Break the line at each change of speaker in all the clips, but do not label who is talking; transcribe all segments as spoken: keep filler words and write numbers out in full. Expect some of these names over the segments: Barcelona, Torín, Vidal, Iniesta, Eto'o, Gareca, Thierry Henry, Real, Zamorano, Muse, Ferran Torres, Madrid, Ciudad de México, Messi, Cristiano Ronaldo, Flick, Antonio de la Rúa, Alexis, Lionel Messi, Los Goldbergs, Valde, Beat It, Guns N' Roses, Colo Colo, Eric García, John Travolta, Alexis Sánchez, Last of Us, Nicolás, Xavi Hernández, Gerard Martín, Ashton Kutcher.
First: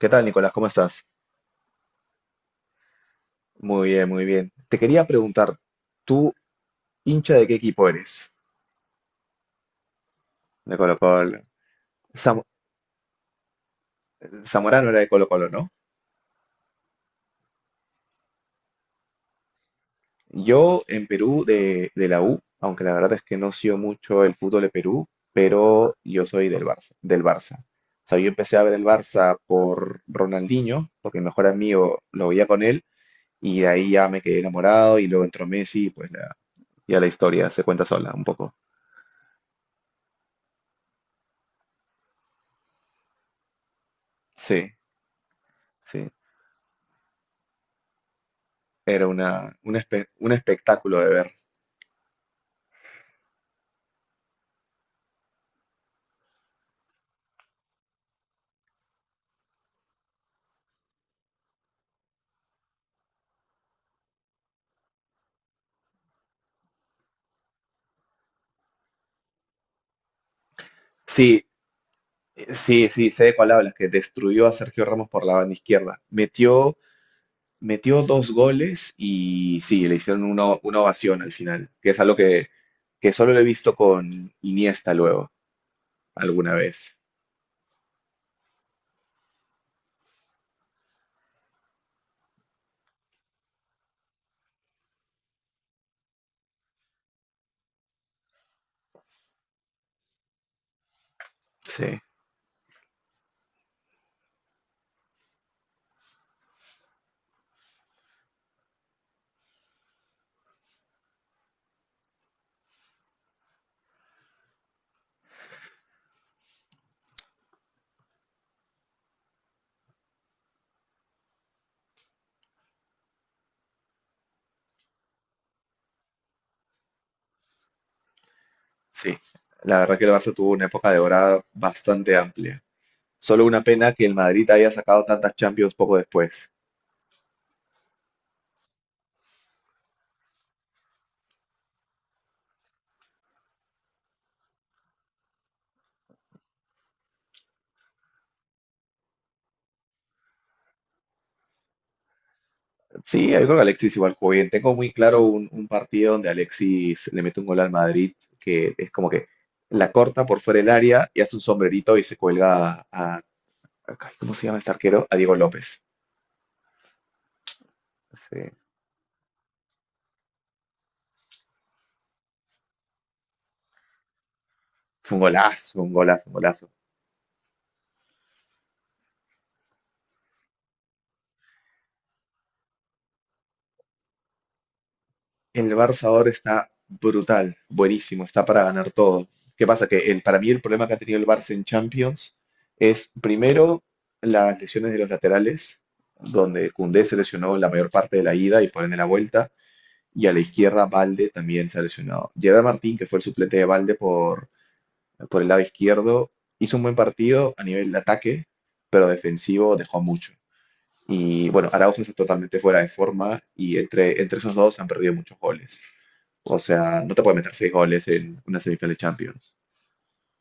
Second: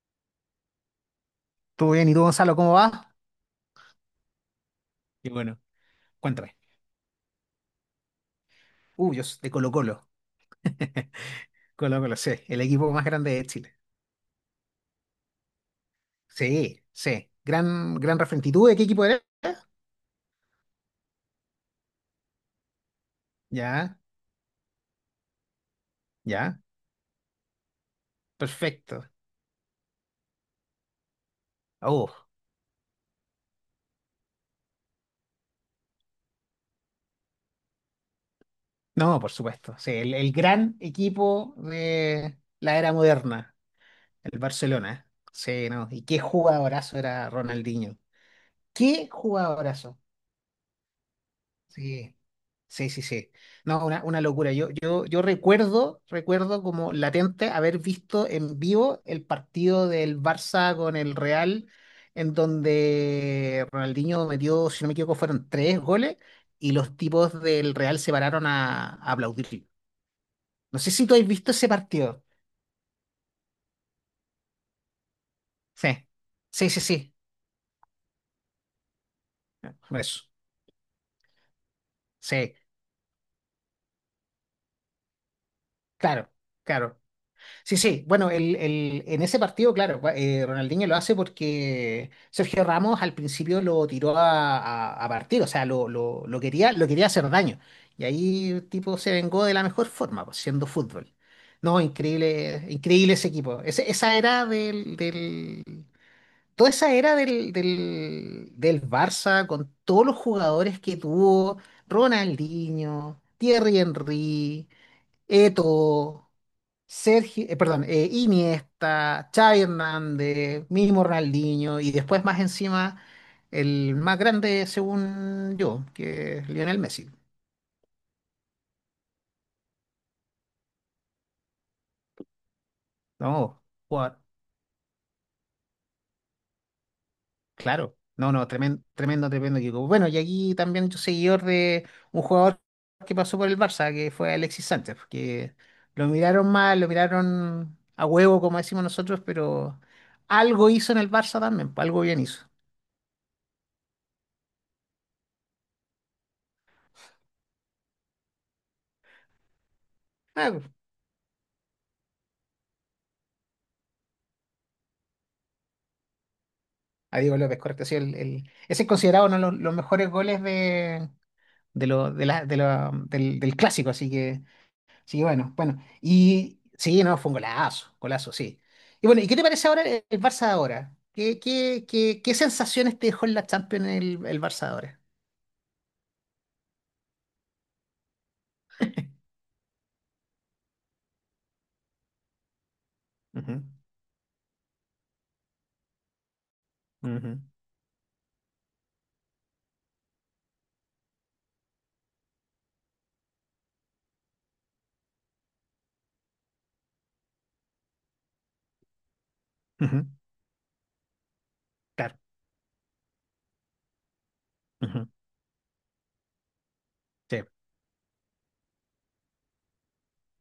¿Qué tal, Nicolás? ¿Cómo estás?
¿Todo bien? ¿Y tú, Gonzalo, cómo va?
Muy bien, muy bien. Te quería
Y
preguntar,
bueno,
¿tú
cuéntame.
hincha de qué equipo eres?
Uh, yo soy de Colo-Colo.
De Colo Colo.
Colo-Colo, sí,
Zam-
el equipo más grande de Chile.
Zamorano era de Colo Colo, ¿no?
Sí, sí. Gran, gran referente. ¿Y tú de qué equipo eres?
Yo en Perú de, de la U, aunque la verdad es que no sigo
Ya,
mucho el fútbol de Perú, pero yo soy
ya.
del Barça, del Barça. O sea, yo empecé a ver el
Perfecto.
Barça por Ronaldinho, porque mi mejor amigo
Uh,
lo veía con él, y de ahí ya me quedé enamorado, y luego entró Messi, y pues la, ya la historia se cuenta sola un poco.
no, por supuesto. Sí, el, el gran equipo de la era moderna, el
Sí,
Barcelona. Sí, no. ¿Y
sí.
qué jugadorazo era Ronaldinho?
Era
¿Qué
una, un,
jugadorazo?
espe- un espectáculo de ver.
Sí, sí, sí, sí. No, una, una locura. Yo, yo, yo recuerdo, recuerdo como latente haber visto en vivo el partido del Barça con el Real, en donde Ronaldinho metió, si no me equivoco, fueron tres goles y los tipos del Real se pararon a, a aplaudir. No sé si tú has
Sí,
visto ese partido.
sí, sí, sé de cuál hablas, que destruyó a Sergio Ramos por la banda izquierda.
Sí, sí,
Metió,
sí, sí.
metió dos goles y sí, le hicieron
Eso.
una, una ovación al final, que es algo que,
Sí,
que solo lo he visto con Iniesta luego,
claro,
alguna vez.
claro. Sí, sí, bueno, el, el- en ese partido, claro, eh, Ronaldinho lo hace porque Sergio Ramos al principio lo tiró a, a- a partir, o sea, lo, lo- lo quería, lo quería hacer daño. Y ahí el tipo se vengó de la mejor forma, pues, siendo fútbol. No,
Sí,
increíble, increíble ese equipo. Ese- esa era del, del- Toda esa era del, del, del Barça, con todos los jugadores que tuvo: Ronaldinho, Thierry Henry, Eto'o. Sergio, eh, perdón, eh, Iniesta, Xavi Hernández, mismo Ronaldinho y después más encima el más grande según yo, que es Lionel Messi.
sí. La verdad que el Barça tuvo una época de dorada bastante amplia. Solo una
No,
pena que el
jugador,
Madrid haya sacado tantas Champions poco después.
claro. No, no, tremendo, tremendo, tremendo equipo. Bueno, y aquí también yo seguidor de un jugador que pasó por el Barça, que fue Alexis Sánchez, que lo miraron mal, lo miraron a huevo, como decimos nosotros, pero algo hizo en el Barça también, pues, algo bien hizo.
Sí, yo creo que Alexis igual jugó bien. Tengo muy claro un, un partido donde Alexis le mete un gol al Madrid, que es como que la corta por fuera
Ah,
del área y hace un sombrerito y se cuelga a, a- ay, ¿cómo se llama este arquero? A Diego López.
a Diego López, correcto. Sí, el,
Sí.
el- ese es considerado uno de los, los mejores goles de, de lo, de la, de la- del, del clásico, así que
Fue un
sí, bueno,
golazo,
bueno.
un golazo, un
Y
golazo.
sí, no, fue un golazo, golazo, sí. Y bueno, ¿y qué te parece ahora el, el Barça de ahora? ¿Qué, qué, qué, qué sensaciones te dejó en la Champions el, el Barça de ahora?
El Barça ahora está brutal, buenísimo, está para ganar todo. ¿Qué pasa? Que el, para mí el problema que ha tenido el Barça en Champions es
Ujú,
primero las lesiones de los laterales, donde Koundé se
ujú,
lesionó la mayor parte de la ida y por ende la vuelta. Y a la izquierda Valde también se ha lesionado. Gerard Martín, que fue el suplente de Valde por, por el lado izquierdo, hizo un buen partido a nivel de ataque, pero defensivo dejó
ujú.
mucho. Y bueno, Araujo está
Claro.
totalmente fuera de forma y entre, entre esos dos han
Ujú,
perdido muchos goles. O sea, no te puede
sí,
meter seis goles en una semifinal de Champions.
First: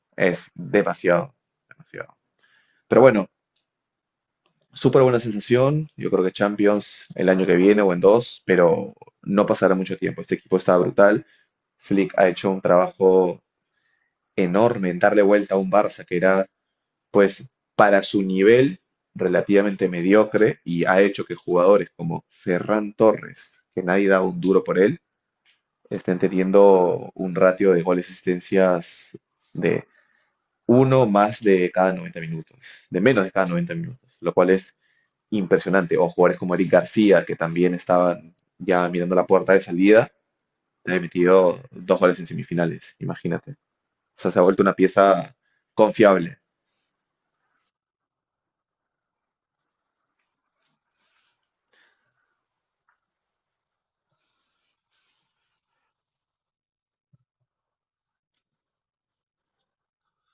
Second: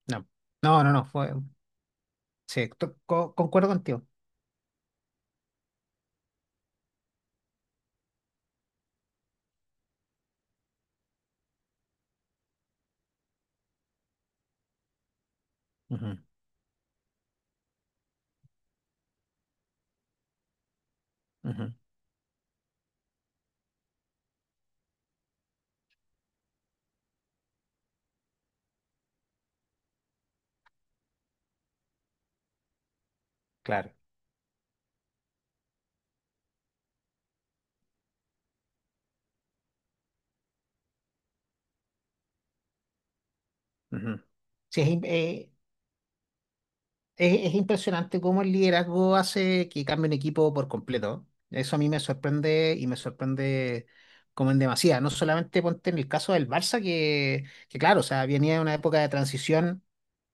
no.
Es
No, no, no,
demasiado,
fue,
demasiado.
sí, to-
Pero bueno,
co- concuerdo contigo.
súper buena sensación. Yo creo que Champions el año que viene o en dos, pero no pasará mucho tiempo. Este equipo está brutal. Flick ha hecho un trabajo enorme en darle vuelta a un Barça que
Ujú,
era, pues, para su nivel relativamente mediocre y ha hecho que
ujú.
jugadores como Ferran Torres, que nadie da un duro por él, estén teniendo un ratio de goles y asistencias de uno más de cada noventa minutos, de menos de cada noventa
Claro.
minutos, lo cual es impresionante. O jugadores como Eric García, que también estaban ya mirando la puerta de salida, te ha metido dos goles en semifinales, imagínate. O
Ujú.
sea, se ha vuelto una
Sí, es, im-
pieza
eh,
confiable.
Es, es impresionante cómo el liderazgo hace que cambie un equipo por completo. Eso a mí me sorprende y me sorprende como en demasía. No solamente ponte en el caso del Barça, que, que claro, o sea, venía de una época de transición,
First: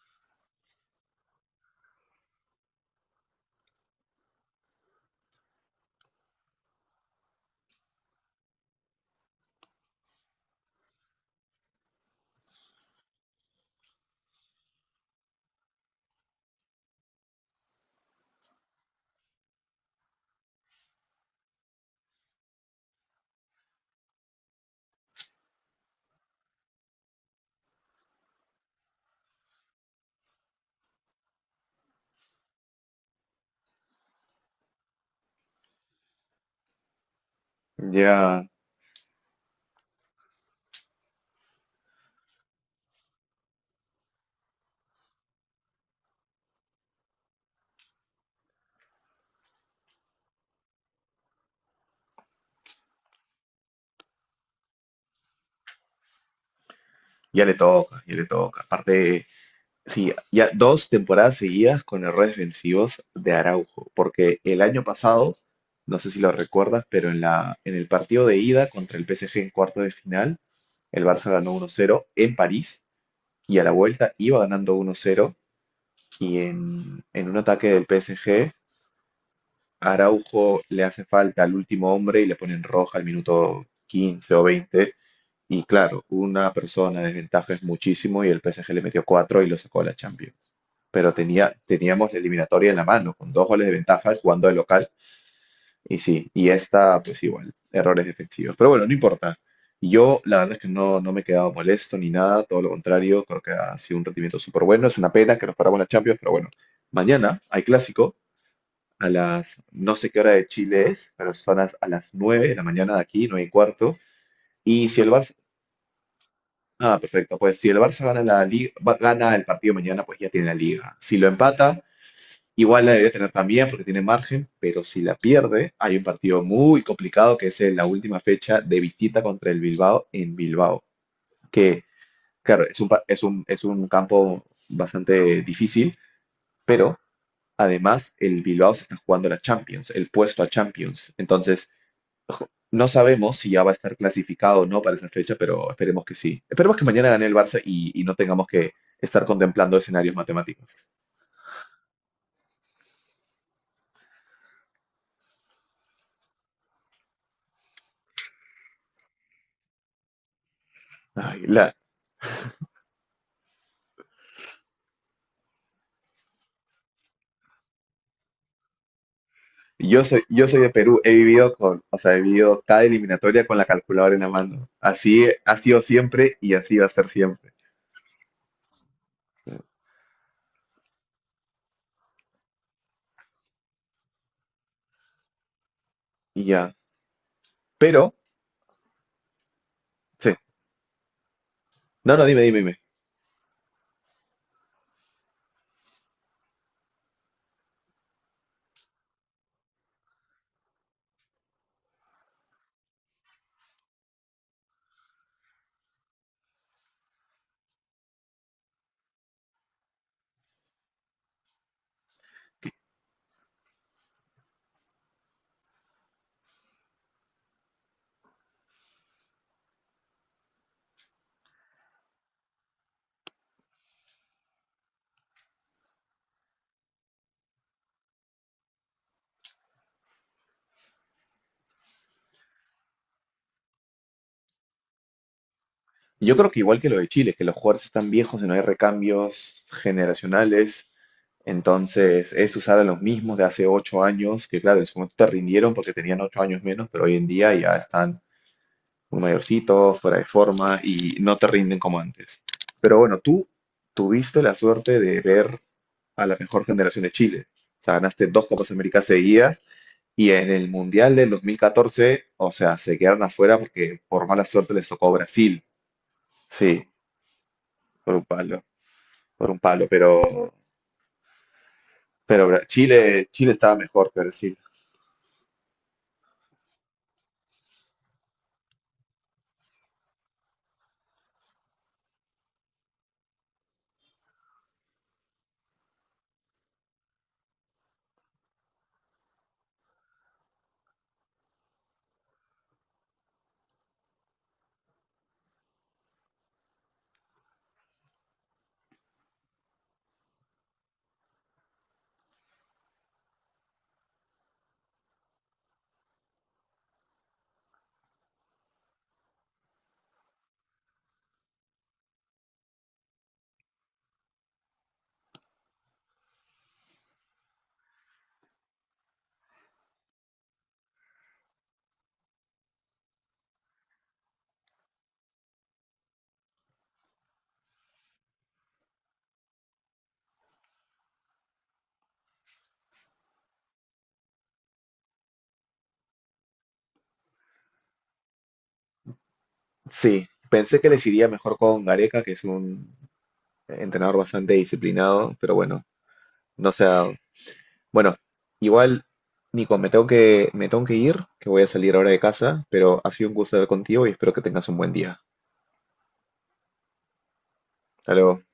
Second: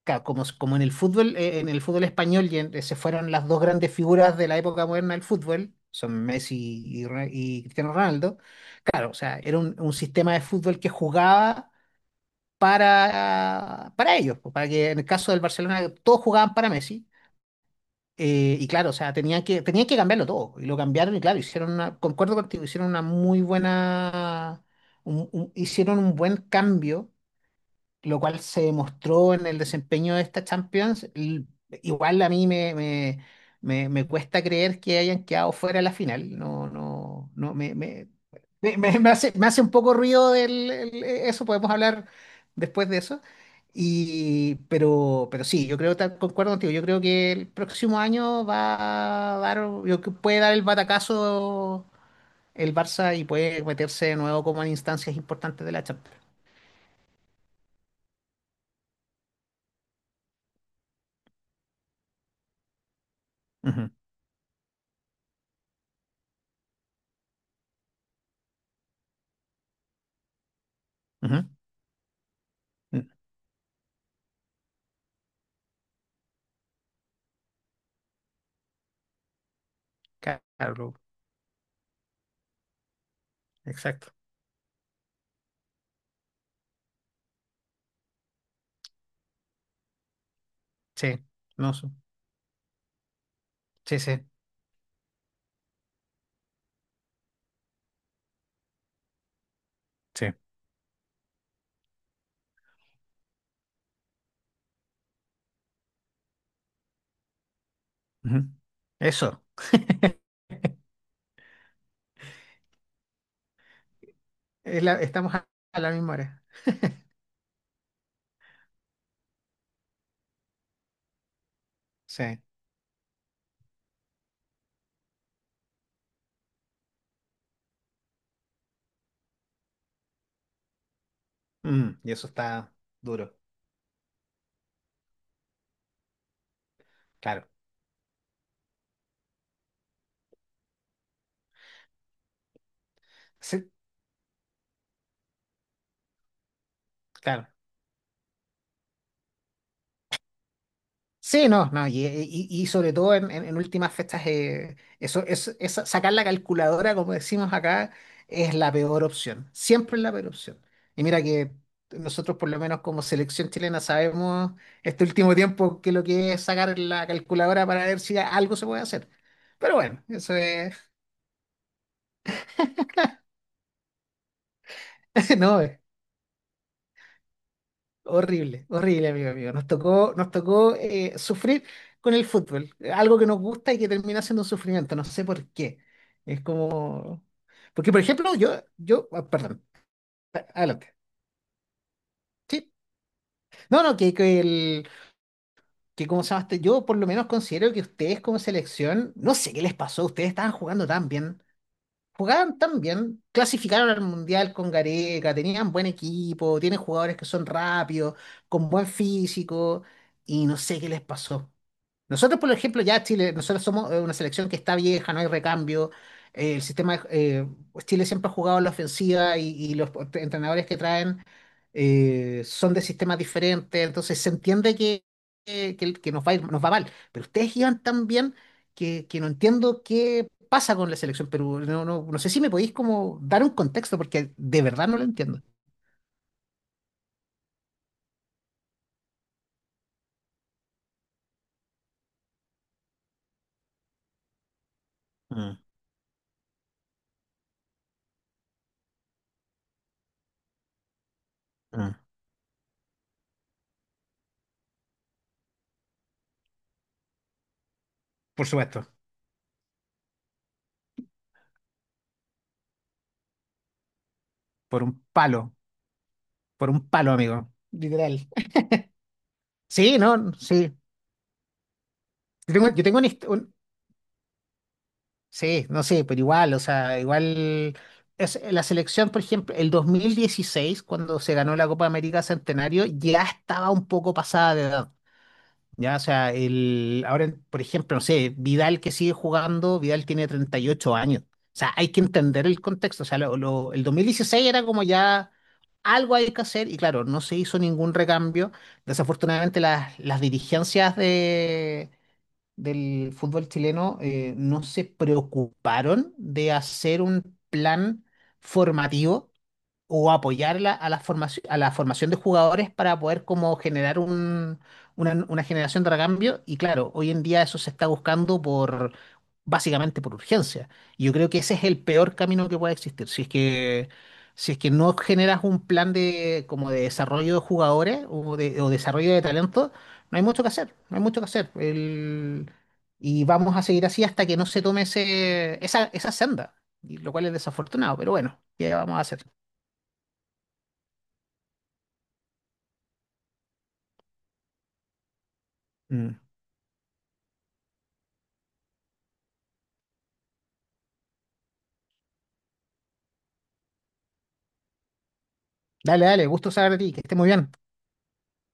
ca- como, como en el fútbol, eh, en el fútbol español y en- se fueron las dos grandes figuras de la época moderna del fútbol, son Messi y, Re- y Cristiano Ronaldo. Claro, o sea, era un, un sistema de fútbol que jugaba para, para ellos, pues, para que en el caso del Barcelona todos jugaban para Messi, eh, y claro, o sea, tenían que, tenían que cambiarlo todo. Y lo cambiaron y claro, hicieron una, concuerdo contigo, hicieron una muy buena, un- un- hicieron un buen cambio, lo cual se demostró en el desempeño de esta Champions. L- Igual a mí me, me, me, me cuesta creer que hayan quedado fuera de la final. No, no, no. me, me,
Ya,
me, me- me hace, me hace un poco ruido el- el- e, eso. Podemos hablar después de eso. Y, pero, pero sí, yo creo, tal- concuerdo contigo, yo creo que el próximo año va a dar, yo creo que puede dar el batacazo el Barça y puede meterse de nuevo como en instancias importantes de la Champions.
ya le toca, ya le toca. Aparte, sí, ya dos temporadas seguidas con errores defensivos de
Ujú,
Araujo, porque el año pasado, no sé si lo recuerdas, pero en la, en el partido de ida contra el P S G en cuarto de final, el Barça ganó uno cero en París
ujú.
y a la vuelta iba ganando uno cero y en, en un ataque del P S G, Araujo le
Claro,
hace falta al último hombre y le ponen roja al minuto
exacto.
quince o veinte y claro, una persona de desventaja es muchísimo y el P S G le metió cuatro y lo sacó a la Champions. Pero
Sí,
tenía,
no, su-
teníamos la eliminatoria en la mano, con dos goles de
sí,
ventaja
sí,
jugando de local. Y sí, y esta, pues igual, errores efectivos. Pero bueno, no importa. Yo,
sí.
la verdad es que no, no me he quedado molesto ni nada, todo lo contrario, creo que ha sido un rendimiento súper bueno. Es una pena que nos paramos en la Champions, pero bueno, mañana hay clásico
Ujú.
a
Eso.
las, no sé qué hora de Chile es, pero son las- a las nueve de la mañana de aquí, nueve y cuarto.
Es
Y si
la-
el Barça,
estamos a a la misma hora.
ah, perfecto, pues si el Barça gana, la liga, gana el partido mañana, pues ya tiene la liga. Si lo empata,
Sí.
igual la debería tener también porque tiene margen, pero si la pierde, hay un partido muy complicado que es en la última fecha de visita contra el Bilbao en Bilbao, que
Mm, y eso
claro,
está
es un, pa- es
duro.
un, es un campo bastante difícil, pero
Claro.
además el Bilbao se está jugando la Champions, el puesto a Champions. Entonces, ojo, no sabemos si ya va
Sí,
a estar clasificado o no para esa fecha, pero esperemos que sí. Esperemos que mañana gane el
claro.
Barça y, y no tengamos que estar contemplando escenarios matemáticos.
Sí, no, no, y, y- y sobre todo en, en- en últimas fechas, eh, eso, es esa- sacar la calculadora, como decimos acá, es la peor opción, siempre es la peor opción. Y mira
Ay,
que
la,
nosotros, por lo menos como selección chilena, sabemos este último tiempo que lo que es sacar la calculadora para ver si algo se puede hacer. Pero
yo
bueno,
soy,
eso
yo soy de
es,
Perú, he vivido con, o sea, he vivido cada eliminatoria con la calculadora en la mano. Así ha
no,
sido siempre y así va a ser siempre.
horrible, horrible, amigo, amigo. Nos tocó, nos tocó eh, sufrir con el fútbol, eh, algo que nos gusta y que termina siendo un sufrimiento, no sé por qué. Es
Y ya.
como. Porque, por
Pero,
ejemplo, yo, yo, ah, perdón,
sí.
adelante.
No, no, dime, dime,
Sí.
dime.
No, no, que, que el, que como se llama este, yo por lo menos considero que ustedes como selección, no sé qué les pasó, ustedes estaban jugando tan bien, jugaban tan bien, clasificaron al Mundial con Gareca, tenían buen equipo, tienen jugadores que son rápidos, con buen físico, y no sé qué les pasó. Nosotros, por ejemplo, ya Chile, nosotros somos eh, una selección que está vieja, no hay recambio. eh, el sistema, eh, pues Chile siempre ha jugado a la ofensiva y, y los entrenadores que traen, eh, son de sistemas diferentes, entonces se entiende que, que, que- que nos va a ir- nos va mal. Pero ustedes iban tan bien que, que no entiendo qué pasa con la selección Perú. No, no, no sé si me podéis como dar un contexto, porque de verdad no lo entiendo.
Yo creo que igual que lo de Chile, que los jugadores están viejos y no hay recambios generacionales. Entonces, es usar a los mismos de hace ocho años, que claro, en su momento te
Mm,
rindieron porque tenían ocho años menos, pero hoy en día ya están muy mayorcitos, fuera de forma y no te rinden
mm.
como antes. Pero bueno, tú tuviste la suerte de ver a la mejor generación de Chile. O sea, ganaste dos
Por
Copas
supuesto,
Américas seguidas y en el Mundial del dos mil catorce, o sea, se quedaron afuera porque por mala suerte
por
les
un
tocó
palo,
Brasil.
por un
Sí,
palo, amigo.
por un
Literal.
palo, por un palo,
Sí, no,
pero,
sí.
pero
Yo
Bra-
tengo, yo tengo un, hist-
Chile, Chile
un-
estaba mejor que Brasil.
Sí, no sé, pero igual, o sea, igual. Es, la selección, por ejemplo, el dos mil dieciséis cuando se ganó la Copa América Centenario, ya estaba un poco pasada de edad. Ya, o sea, el, ahora, por ejemplo, no sé, Vidal que sigue jugando, Vidal tiene treinta y ocho años. O sea, hay que entender el contexto. O sea, lo- lo- el dos mil dieciséis era como ya algo hay que hacer y claro, no se hizo ningún recambio. Desafortunadamente las, las dirigencias del fútbol chileno, eh, no se preocuparon de hacer un plan formativo o apoyarla a la formación, a la formación de jugadores para poder como generar un, una, una generación de recambio. Y claro, hoy en día eso se está buscando por básicamente por urgencia. Y yo creo que ese es el peor camino que puede existir. Si es que, si es que no generas un plan de, como de desarrollo de jugadores o, de, o desarrollo de talento, no hay mucho que hacer, no hay mucho que hacer. El- y vamos a seguir así hasta que no se tome ese, esa, esa senda, y lo cual es desafortunado, pero bueno, ¿qué vamos a hacer?
Sí, pensé que les iría mejor con Gareca, que es un entrenador bastante disciplinado, pero bueno,
Mm.
no se ha dado. Bueno, igual, Nico, me tengo que, me tengo que ir, que voy a salir ahora de casa, pero ha sido un gusto hablar contigo y espero que tengas un buen día.
Dale, dale, gusto saber de ti, que esté muy bien.
Hasta luego.